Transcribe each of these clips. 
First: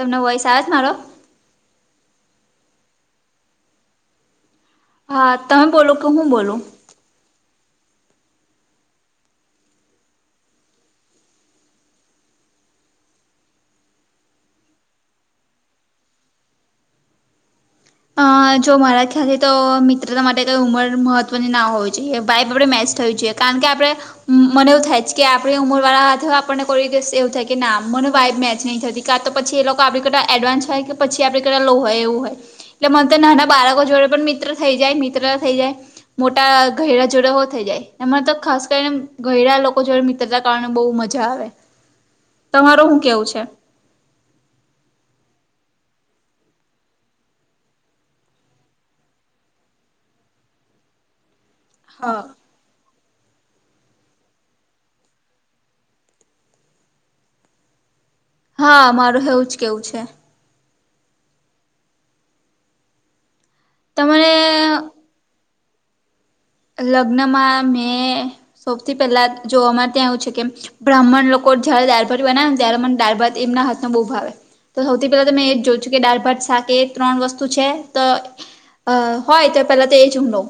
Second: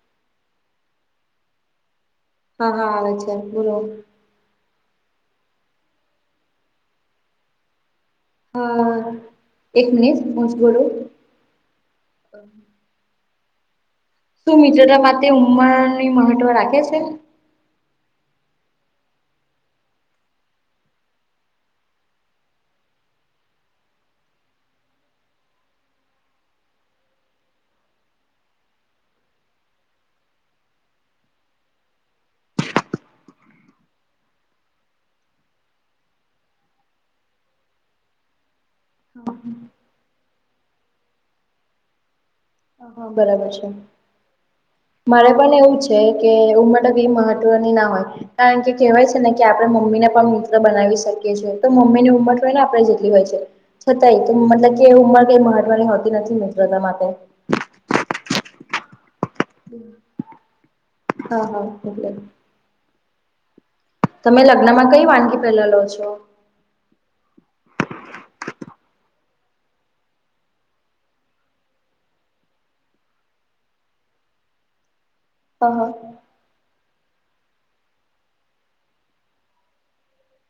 તમને વોઈસ આવે છ મારો? હા હા આવે છે બોલો. હા તમે બોલો કે હું બોલો? હા. એક મિનિટ [unintelligible] [inaudible] શું મિત્ર [unintelligible] ઉંમરની મહત્વ રાખે છે? અહ જો મારા ખ્યાલ તો મિત્રતા માટે કોઈ ઉંમર મહત્વની ના હોવી જોઈએ. વાઇબ જોડે મેચ થવી જોઈએ. કારણ કે આપડે મને એવું થાય જ કે આપણી ઉંમર વાળા હાથે આપણને [unintelligible] એવું થાય કે ના મને વાઈબ મેચ નહીં થતી. કાં તો પછી ઈ લોકો આપણી કરતાં એડવાન્સ હોય કે પછી આપણી કરતાં લો હોય એવું હોય. એટલે મન તો નાના બાળકો જોડે પણ મિત્ર થઈ જાય, મિત્ર થઈ જાય. મોટા ઘયરડાં જોડાઓ થઈ જાય. એમાં તો ખાસ [unintelligible] ઘયરડા હા લોકો જોડે મિત્રતા કારણે બહુ મજા આવે. તમાર હું કેવું છે? મારે પણ એવું છે કે ઉમટી મહત્વની ના હોય કારણ કે કહેવાય છે ને કે આપડે મમ્મીને પણ મિત્ર બનાવી શકીએ છીએ. તો મમ્મીની હા ઉંમર [unintelligible] આપણે જેટલી હોય છે છતાંય કે મતલબ કે ઉંમર કંઈ મહવાની હોતી નથી મિત્રતા માટે. હા હેવુ જ કેવું છે હા, હા એટલે. તમારે તમે લગ્ન માં કઈ વાનગી પેલા લો છો? લગ્નમાં મેં સૌથી પહેલાં જોવા માટે આવ્યું છે કેમ બ્રાહ્મણ લોકો જયારે દાળ ભાટ બનાવે ને ત્યારે મને દાળ ભાટ એમના હાથનો બહુ ભાવે. તો સૌથી પહેલાં એ જ હા જોઉ હા છું કે દાળ ભાત સાથે એ ત્રણ વસ્તુ છે, તો અ હોય તો પેલા તો એજ હું લઉ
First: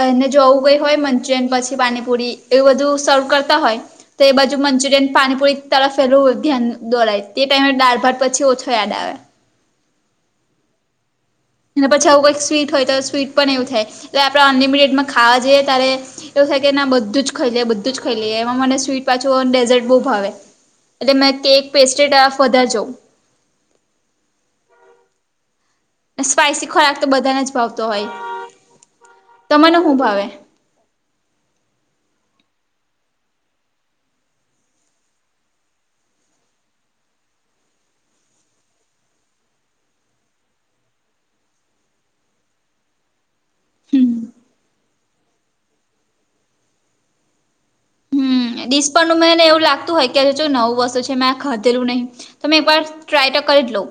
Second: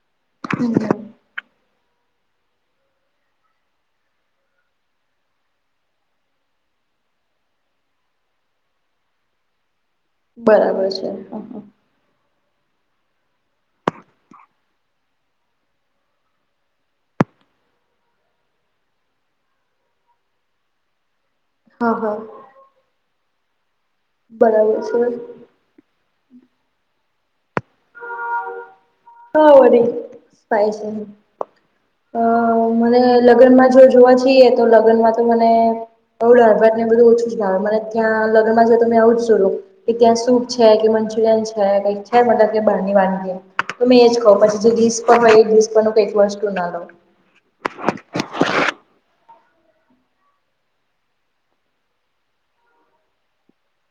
પેહલે જો એવું કઈ હોઈ મંચુરિયન પછી પાણીપુરી એવું બધું સર્વ કરતા હોય તો એ બાજુ મંચુરિયન પાણીપુરી તરફેલું ધ્યાન દોરાય તે ટાઈમે દાળભાટ પછી ઓછો યાદ આવે બરાબર છે હ હ અને પછી આવું કંઈક સ્વીટ હોય તો સ્વીટ પણ એવું થાય એટલે આપણે અનલિમિટેડમાં ખાવા જઈએ ત્યારે એવું થાય કે ના બધું જ ખાઈ લે બધું જ ખાઈ લઈએ એમાં મને સ્વીટ પાછું ડેઝર્ટ બહુ ભાવે. એટલે મે કેક હા પેસ્ટ્રે હા તરફ વધાર જઉ - બરાબર છે. સ્પાઈસી ખોરાક તો બધાને જ ભાવતો હોય. હ તમને વડી હું ભાવે થાય છે. અ મને લગ્નમાં જો જોવા જઈએ તો લગ્નમાં તો મને. આવું દાળભાત ને બધું જ ખાઈલ ઓછું જ ના મને ત્યાં પણ લગ્નમાં કે ત્યાં સૂપ છે કે મંચુરિયન છે, કઈક છે મતલબ કે બહારની વાનગી. તો મેએ હમ જ ખવ પછી જે ડીશ પર હોય એ ડીશ પરનું એક વસ્તુ ના લવ હમ્મ દિશ પરનું એવું લાગતું હોય કે જો નવું વસ્તુ છે મેં આ ખધેલું નહી. તો એકવાર ટ્રાય તો કરી જ લોઉ.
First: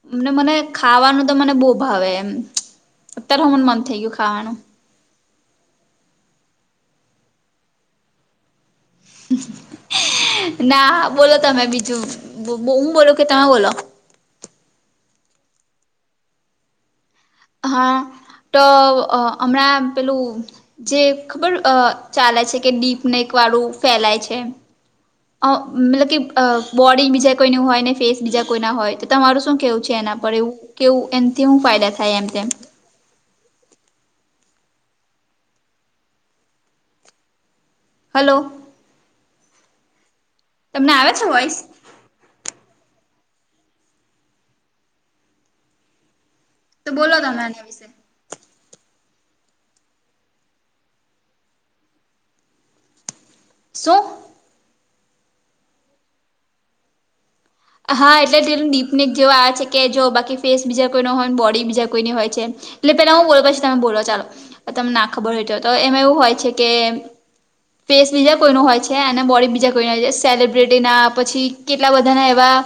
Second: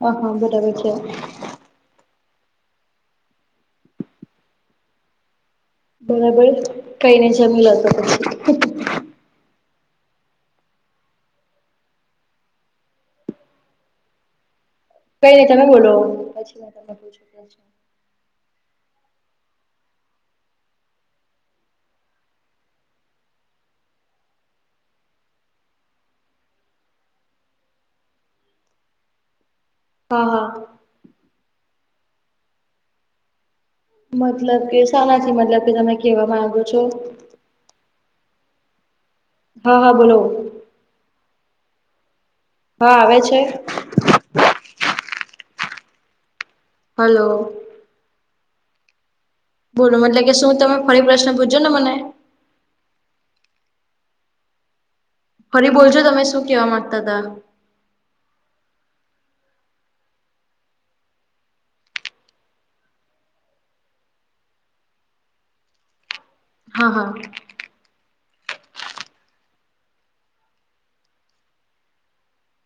હા હા મને બરાબર છે ખાવાનું તો મને બહુ ભાવે એમ અત્યારે હ મને મન થઈ ગયું ખાવાનું. બરાબર કઈ નહી જમીલા તો પછી ના બોલો તમે બીજું હુ બોલો કે તમે બોલો. પેહલે તમે બોલો હા. તો અહ હમણાં પેલું જે ખબર ચાલે છે કે ડીપને એક વાળું ફેલાય છે અહ મતલબ કે અહ બોડી બીજા કોઈ ની હોય ને ફેસ બીજા કોઈના હોય. તો તમારું શું કેવું જેના હા પર હા એવું કેવું એમથી હું ફાયદા થાય એમ તેમ મતલબ કે સનાથી મતલબ કે તમે કેહેવા માંગો છો. હલો. હા, હા બોલો. તમને આવે છે વોઈસ? હા આવે છે. તો બોલો હલો તમે આના વિશે બોલો મતલબ કે શું તમે ફરી પ્રશ્ન પૂછો ને મને. સું. ફરી બોલજો તમે શું કેવા માંગતા તા હા એટલે તેનું ડીપનેક જેવાો આ છે કે જો બાકી ફેસ બીજા કોઈનો હોય બોડી બીજા કોઈની હોય છે. એટલે પેલા હું બોલો પછી તમે બોલો ચાલો તમને ના ખબર હોય તો એમાં એવું હોય છે. હા કેમ. હા ફેસ બીજા કોઈું હોય છે અને બોડી બીજા કોઈ હોય છે સેલિબ્રિટી ના પછી કેટલા બધાના એવા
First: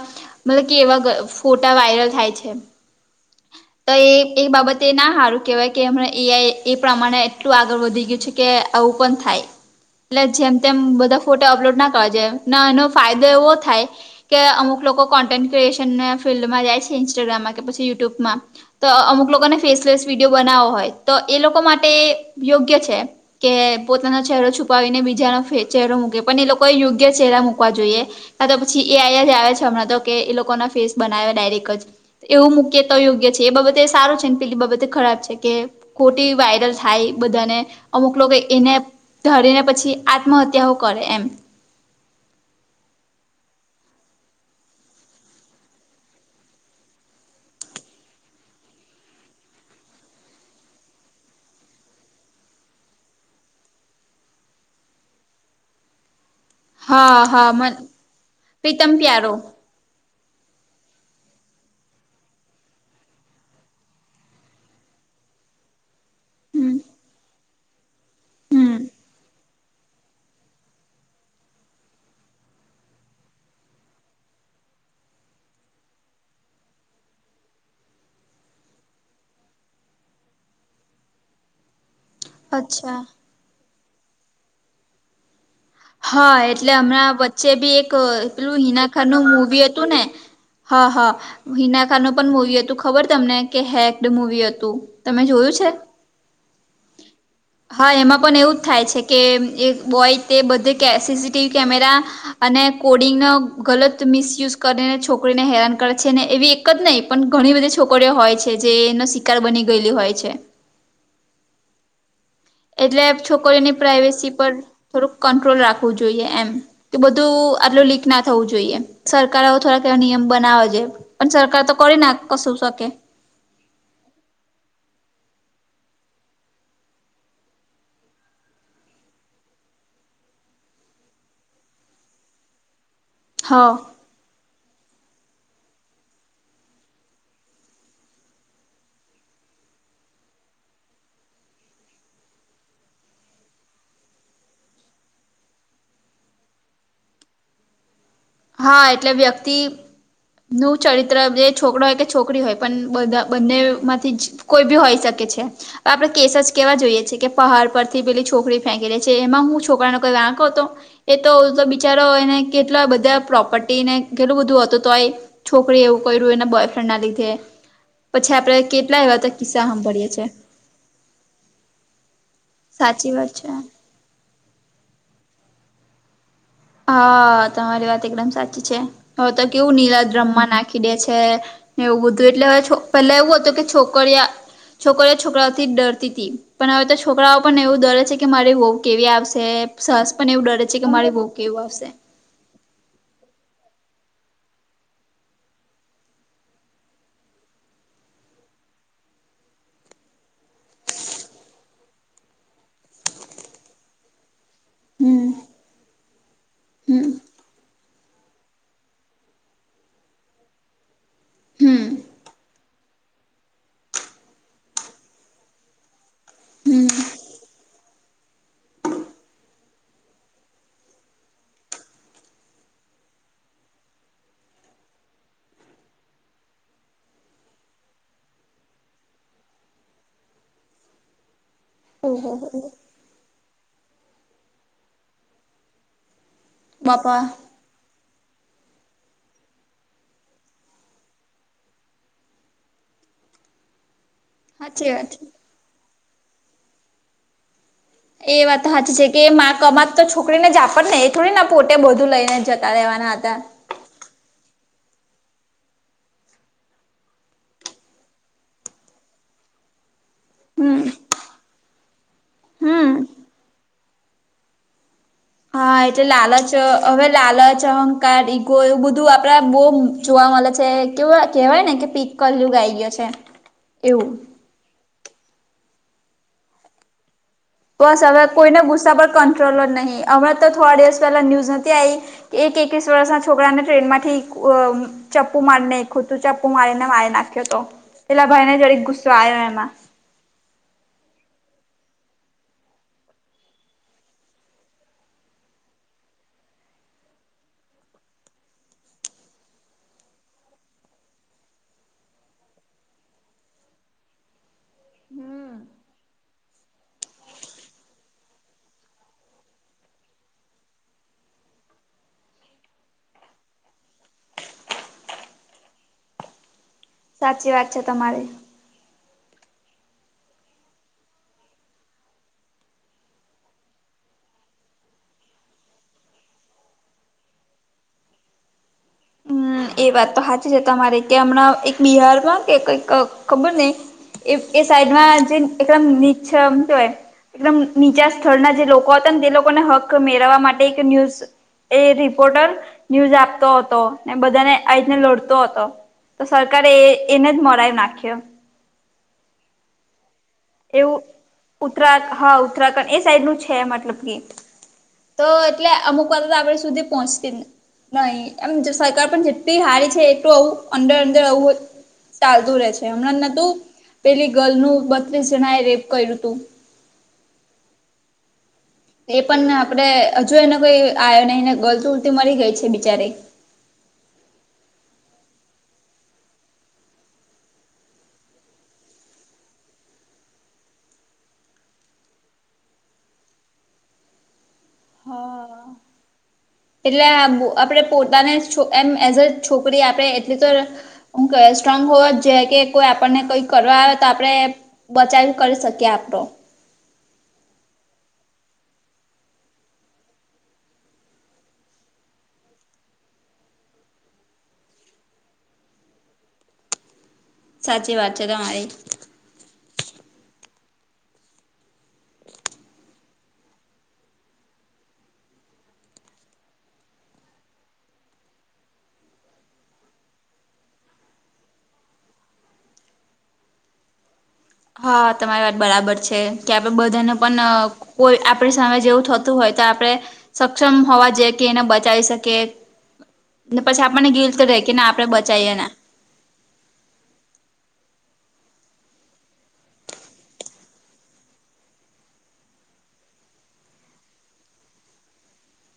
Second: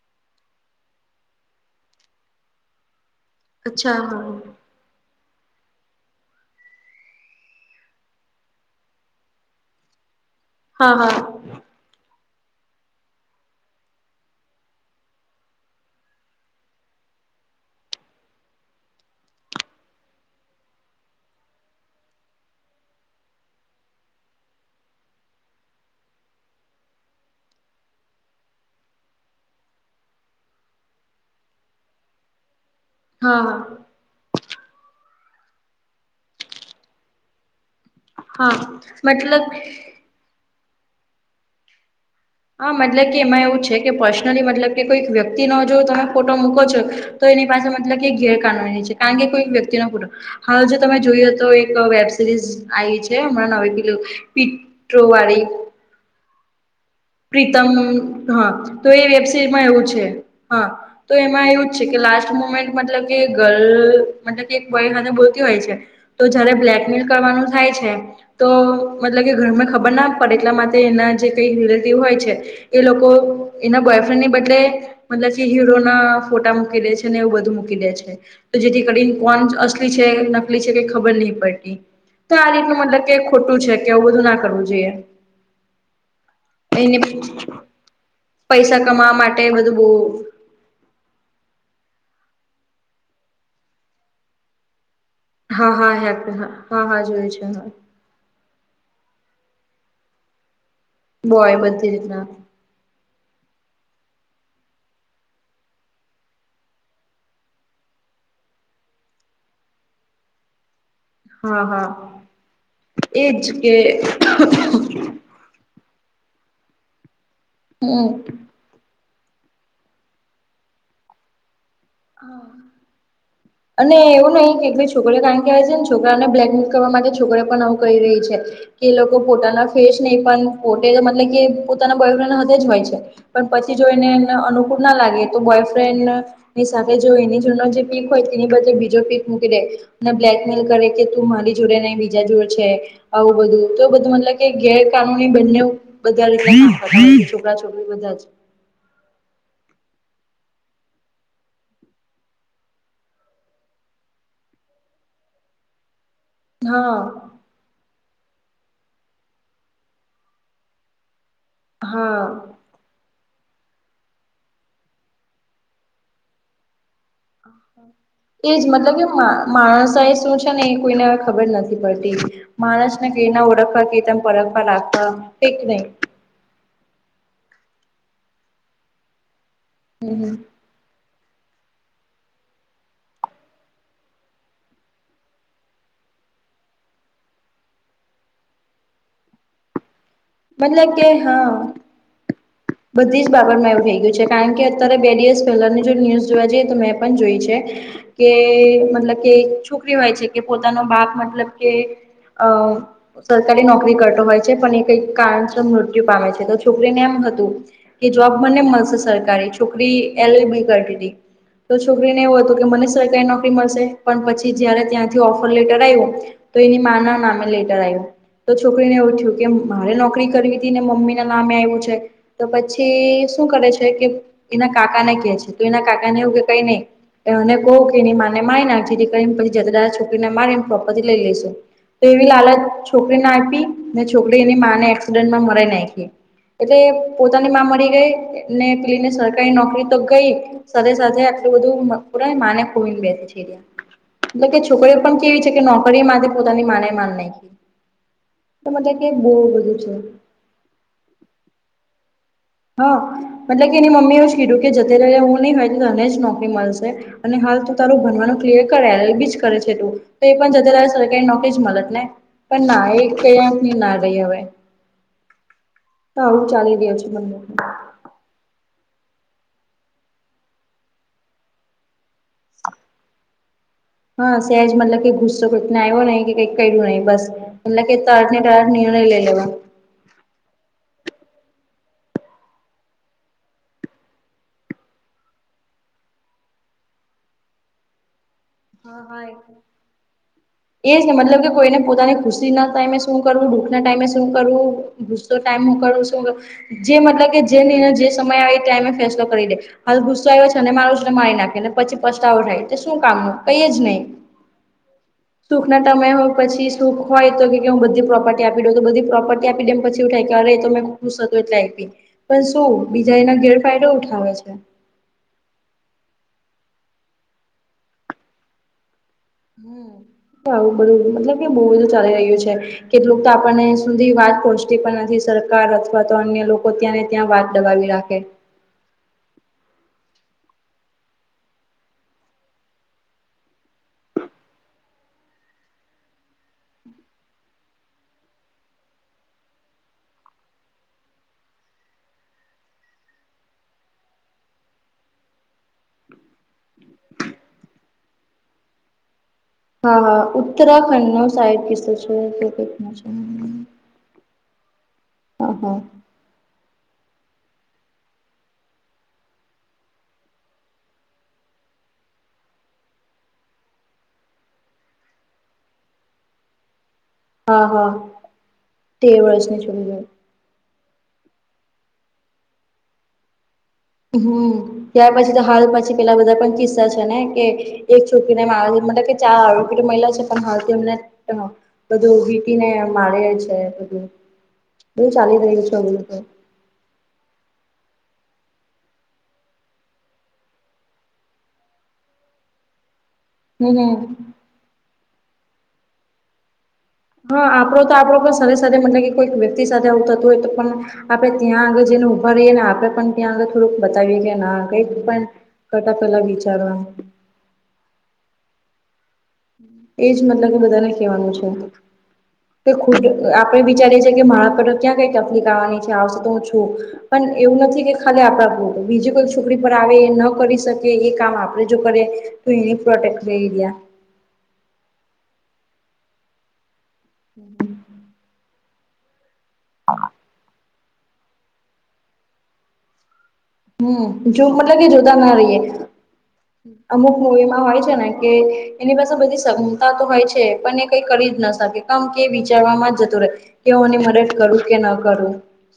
મતલબ કે એવા ફોટા વાયરલ થાય છે. તો અચ્છા એ એક હા બાબત. તે ના હારું કેહેવાય કે એમ એ આ એ પ્રમાણે એટલું આગળ વધી ગયું છે કે આવું પણ થાય. એટલે જેમ તેમ હા બધા હા ફોટો અપલોડ ના કરવા જાય એનો ફાયદો એવો થાય. કે અમુક લોકો કોન્ટેન્ટ ક્રિએશન ફિલ્ડમાં જાય છે ઇન્સ્ટાગ્રામમાં કે પછી યુટ્યુબમાં. તો અમુક લોકોને ફેસલેસ વિડીયો બનાવો હોય તો એ લોકો માટે યોગ્ય છે. કે પોતાનો ચહેરો છુપાવીને બીજાનો ચહેરો મૂકે પણ એ લોકોએ યોગ્ય ચહેરા મુૂકવા જોઈએ. કા તો પછી એ અયા જ આવે છે હમણાં તો કે એ લોકો ના ફેસ બનાવે ડાયરેક્ટ જ. એવું મુૂક્ય તો યોગ્ય છે એ બાબતે એ હા સારું છે. પેલી બાબતે ખરાબ છે કે ખોટી વાયરલ થાય બધાને. અમુક લોકો હા એને મતલબ ધરીને પછી આત્મહત્યાઓ કરે એમ. હા મતલબ કે એમાં એવું છે કે પર્સનલી મતલબ કે કોઈક વ્યક્તિ નો જો તમે ફોટો મૂકો છો. તો એની પાસે મતલબ ગેરકાનૂની છે કારણ કે કોઈ વ્યક્તિ ન ફોટો. હાલ જે તમે જોયએ તો એક વેબ સિરીઝ આઇ છે હમણાં ન‌ઇ પેલું પીક. ડો વારી. હા હા મ પ્રીતમ હા તો પ્રીતમ એ પ્યારો વેબસીરીમાં એવું છે હા. તો એમાં એવું જ છે કે લાસ્ટ મુમેન્ટ મતલબ કે ગર્લ મતલબ કે એક બોય સાથે બોલતી હોય છે. તો જયારે હમ બ્લેકમેલ કરવાનું થાય છે. તો હમ મતલબ કે ઘરમે ખબર ના પડે એટલા માટે એના જે કઈ રિલેટીવ હોય છે. એ લોકો એના બોયફ્રેન્ડની બદલે મતલબ જે હીરો ના ફોટા મૂકી દે છે ને એવું બધું મૂકી દે છે. તો જેથી કરી કોન અસલી છે નકલી છે કે ખબર નહી પડતી. તો આ રીતનું અચ્છા મતલબ કે ખોટું છે કે આવવું બધું ના કરવું જોઈએ. હા એટલે એને હમણાં વચ્ચે બી એક પેલું પૈસા હિના ખાન કમાવા નું માટે મુવી બધું હતું ને બહુ હા હા હિના ખાન નુ પણ મુવી હતું ખબર તમને કે હેકડ મુવી હતું તમે જોયું છે હા હા હા હા હા જોયું છે હા એમાં પણ એવું જ થાય છે. કે એક બોય તે બધે કે સીસીટીવી બોય બધી કેમેરા રીતના અને. કોડિંગનો ગલત મિસયુઝ કરીને છોકરીને હેરાન કરે છે ને એવી એક જ નહીં. પણ ઘણી બધી છોકરીઓ હોય છે જેનો શિકાર બની ગયેલી હોય છે. હા હા. એટલે એજ કે છોકરીની પ્રાઈવેસી પર. થોડુંક કંટ્રોલ રાખવું જોઈએ એમ કે બધું આટલું લીક હમ ના થવું જોઈએ સરકાર થોડાક એવો નિયમ બનાવે છે પણ સરકાર તો હા. હ [unintelligible] અને એવું નહી કે ભાઈ છોકરે કારણ કેહે આવે છે ને, છોકરાને બ્લેકમેલ કરવા માટે છોકરે પણ આવું કરી રહી છે. કે લોકો પોતાના ફેસ નહી પણ પોતે મતલબ કે પોતાના બોયફ્રેન્ડ હાથે જ હોય છે. પણ હ પછી જો હા એને અનુકૂળ ના લાગે તો બોયફ્રેન્ડ એની સાથે જો એની જ જે પીક હોય તે એની બદલે બીજો પીક મૂકી દે. ને બ્લેકમેલ કરે કે તું મારી જોડે બીજા જોડે છે. આવું બધું તો એ બધું મતલબ કે ગેરકાનૂની બનેઉ. બધારે છોકરા છોકરી બધા જ. હા એટલે વ્યક્તિ. નું ચરિત્ર જે છોકરા હોય કે છોકરી હોય પણ બધા બંને માંથી જ કોઈ બી હોઈ શકે છે હવે આપણે કેસ જ કેવા જોઈએ હા છે કે પહાડ પરથી પેલી છોકરી ફેંકી દે છે, એમાં હું છોકરાનેઈ વાંક હતો એ તો તો બિચારા હા હોય ને કેટલા બધા પ્રોપર્ટી ને કેેટલું બધું હતું તો છોકરી એવું કર્યું એના બોયફ્રેન્ડ ના લીધે. પછી એ આપડે જ મતલબ કેટલા એવા કે તો કિસ્સા માણસ સાંભળીએ એ શું છે ને એ કોઈને ખબર નથી પડતી. માણસને સાચી કે વાત એને છે. ઓળખવા કેતાને પરખવા લાગવા ક નહી હા તમારી વાત એકદમ સાચી છે, હવે તો કેવું નીલા હમ ડ્રમમા નાખ નાખી દે છે ને એવું બધું, એટલે હવે પેલા એવું હતું કે છોકરીયા છોકરી છોકરાઓથી ડરતી હતી, પણ હવે તો છોકરાઓ પણ એવું ડરે છે કે મારી વોવ કેવી આવશે સાસ પણ એવું ડરે છે કે મતલબ મારે બહુ હા કેવું આવશે. બધી જ બાબત મેવું થઈ ગયું છે કારણ કે, અત્યારે બે દિવસ પહેલાની જો ન્યૂઝ જોવા જઈએ તો મેં પણ જોય છે કે મતલબ કે છોકરીઓ હોય છે પોતાનો બાપ મતલબ કે અ સરકારી નોકરી કરતો હોય છે પણ એ કઈક હમ કારણસર મૃત્યુ પામે છે તો છોકરીને હમ એમ હતું કે જોબ મને મળશે સરકારી, છોકરી એલ એલ બી કરતી હતી. તો હમ છોકરીને એવું હતું કે મને સરકારી નોકરી મળશે, પણ પછી જયારે ત્યાંથી ઓફર લેટર આવ્યો. તો એની હમ મા ના નામે લેટર આવ્યું, તો છોકરીને એવું થયું કે મારે નોકરી કરવી હતી ને મમ્મી ના નામે આવ્યું છે તો પછી શું કરે છે કે એના કાકાને કે છે, તો એના કાકાને એવું કે કઈ નહી એને કહું કે એની માને મારી નાખે જેથી કરી પછી જદા છોકરીને મારીને પ્રોપર્ટી લઈ લઈશું. તો એવી ઓહો લાલચ છોકરીને આપી, ને છોકરી એની માને એક્સિડન્ટમાં મરાઈ નાખી એટલે બાપા પોતાની મા મરી ગઈ, એને પેલી ને સરકારી નોકરી તો ગઈ સાથે સાથે આલું બધું પરા માને ખોવીને બેસી જીવન. મલબ કે સાચી છોકરીઓ વાત પણ કેવી છે કે નોકરી માટે પોતાની માને માર નાખી. એ વાત તો સાચી મતલબ છે કે બહુ મા બધું કમાત છે તો છોકરીને જ આપડ ને એ થોડી ના પોતે બધું લઈને જત હા મતલબ કે એની મમ્મી એવ જ કીધું કે જતે રહેલે હું નહી હોય તો તને જ નોકરી મળશે. અને હાલ તું તારું ભનવાનું ક્લિયર કરે એલ બી જ કરે છે તું તો એ પણ હમ જ સરકારી નોક મળત ને પણ ના હમ એ કયાક ની ના રહી હવે. હા એટલે તો આવું લાલચ ચાલી રહ્યું હવે છે બંને લાલચ, અહંકાર, ઈગો બધું આપડા બહુ જોવા મળે છે કે કેહેવાય ને કે પી કરલું ગાઈ ગયો છે. એવું હા સેજ મતલબ કે ગુસ્સો કઈ આવ્યો નહી કે કઈક કર્યું નહી બસ કે બસ હવે તરત ને કોઈના તરત ગુસ્સા નિર્ણય પર લઈ લેવા કંટ્રોલ નહી, હમણાં તો થોડા દિવસ પહેલા ન્યૂઝ નથી આવી એક એકવીસ વર્ષના છોકરાને ટ્રેનમાંથી અ અ ચપ્પુ મારીનેખું હતું ચપ્પુ મારીને મારી નાખ્યો હતો, પેલા ભાઈ ને હા હા એ એ જ ને મતલબ કે કોઈને પોતાની ખુશી ના ટાઈમે શું કરવું, દુઃખ ના ટાઈમે શું કરવું ગુસ્સો ટાઈમ હું શું જે મતલબ કે જે જે સમય આવે એ ટાઈમે ફેસલો કરી દે. હાલ ગુસ્સો આવ્યો છે અને મારું ને મારી નાખે ને, પછી પસ્તાવો થાય તો તે શું કામનું કઈ જ નહીં હમ્મ સુખ ના સમય હોય પછી સુખ હોય તો કે હું બધી પ્રોપર્ટી આપી દઉં, તો બધી પ્રોપર્ટી એ આપી દેમ પછી થાય કે અરે તો મેં ખુશ હતી એટલે આયપી. એ શું બીજા એના ગેરફાયદા ઉઠાવે છે. સાચી વાત છે તમારી. હમ્મ આવું બધું મતલબ કે બહુ બધું ચાલી રહ્યું છે. કેટલુંક તો આપણને સુધી વાત પહોચતી પણ નથી, સરકાર અથવા તો અન્ય લોકો ત્યાં ત્યાં વાત દબાવી રાખે. હમમ એ વાત તો હાચી છે તમારી કે હમણાં એક બિહારમાં કે કઈક ખબર ની એ એ સાઈડમાં જે એકદમ નીચમ હું કેવાય એકદમ નીચા સ્થળના જે લોકો હતા ને તે લોકોને હક મેળવવા માટે એક ન્યૂઝ એ રિપોર્ટર ન્યૂઝ આપતો હતો. ને બધાને આ રીત ને લડતો હતો તો સરકારે એને જ મરાવી નાખ્યો. હા હા એવું ઉત્તરાખંડ નો સાઈડ કિસ્સો ઉત્તરા છે હા એ ઉત્તરાખંડ ઘટના છે. સાઈડ નું છે એ મતલબ થી તો હા એટલે હા અમુક વાતો તો આગળ સુધી પહોંચતી ની. નય એમ જ સરકાર પણ જેટલી હારી છે એટલું આવું અંદર અંદર આવું ચાલતું રે છે હમણાં નતું પેલી ગર્લ નું બત્રીસ જણા એ રેપ કયરૂ તું. હા હા તેર વર્ષની છોકરી નું. જોય ને કોઈ આવ્યો નય ને ગલ તો ઉલટી મરી ગઈ છે બિચારી. હમમ ત્યાર પછી તો હાલ પછી પેલા બધા પણ કિસ્સા છે ને કે એક છોકરીને મા મતલબ કે ચાર આરોપી મહિલા છે પણ હાલ તેમને બધું વીટીને મારે છે બધું બો ચાલી હા રહ્યું છે બધું. એટલે આ આપણે પોતાને એમ એઝ અ છોકરી આપે એટલી તો હું કેવાય સ્ટ્રોંગ હોવા જ જોઈએ કે કોઈ આપણને કઈ હમ કરવા આવે તો હમ. આપણે બચાવ કરી શકીએ આપડો. હા આપડો તો આપડો પણ સરીર સાથે મતલબ કે કોઈક વ્યક્તિ સાથે આવું થતું હોય તો પણ આપડે ત્યાં આગળ જય ને ઊભા રહીએ ને આપણેે પણ ત્યાં આગળ થોડુંક બતાવીએ કે ના કઈ પણ કરતા પેલા વિચારે એમ. સાચી વાત છે. [unintelligible] એજ મતલબ બધાને કેવાનું છે. તો ખુદ આપડે વિચારીએ છીએ કે મારા પર ક્યાં કઈ તકલીફ આવવાની છે આવશે તો હું છું. પણ એવું નથી કે ખાલી આપણા પર બીજી કોઈ છોકરી પર આવે એ ન કરી શકે એ કામ આપણેે જો કરયે. તો એની પ્રોટેક્ટ [unintelligible] હા તમારી વાત બરાબર છે કે આપડે બધાને પણ અ કોઈ આપણી સામે જેવું થતું હોય તો આપણે સક્ષમ હોવા જેઈએ કે એને બચાવી શકીએ. [inaudible] હમમ. આપણને ગિલ્ટ જો રહે મતલબ કે આપણે જોતા ના બચાઈએ રહીએ. અમુક મૂવીમાં હોય છે ને કે એની પાસે બધી ક્ષમતા તો હોય છે પણ એ કઈ કરી જ ન શકે. પણ કે વિચારવામાં જતું રેય કે તેઓ ની મદદ કરું કે ન કરુ.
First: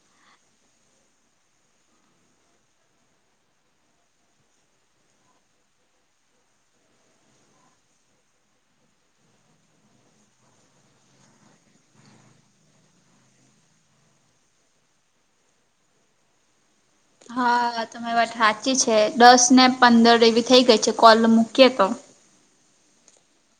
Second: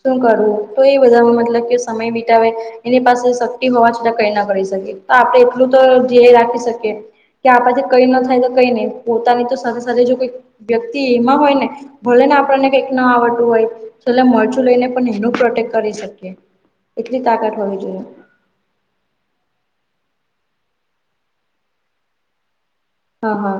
શું કરવું તો એ બધા મતલબ કે સમય બિતાવેે એની પાસે શક્તિ હોવા છતાં કઈ ના કરી શકીએ તો આપણે એટલું તો ધ્યેય રાખી શકીએ કે આપડા થી કઈ ના થાય તો કય ની પોતાની તો સાથે સાથે જો કોઈ વ્યક્તિ એમાં હોય ને ભલે ને આપણને કંઈક ના આવડતું હોય છેલ્લે મરચું લઈને પણ એનું પ્રોટેક્ટ કરી શકીએ. એટલી તાકાત હોવી હા જોઈએ તમારી વાત હાચી છે દસ ને પંદર એવી થઈ ગઈ છે કોલ મૂકીએ તો. હા હા.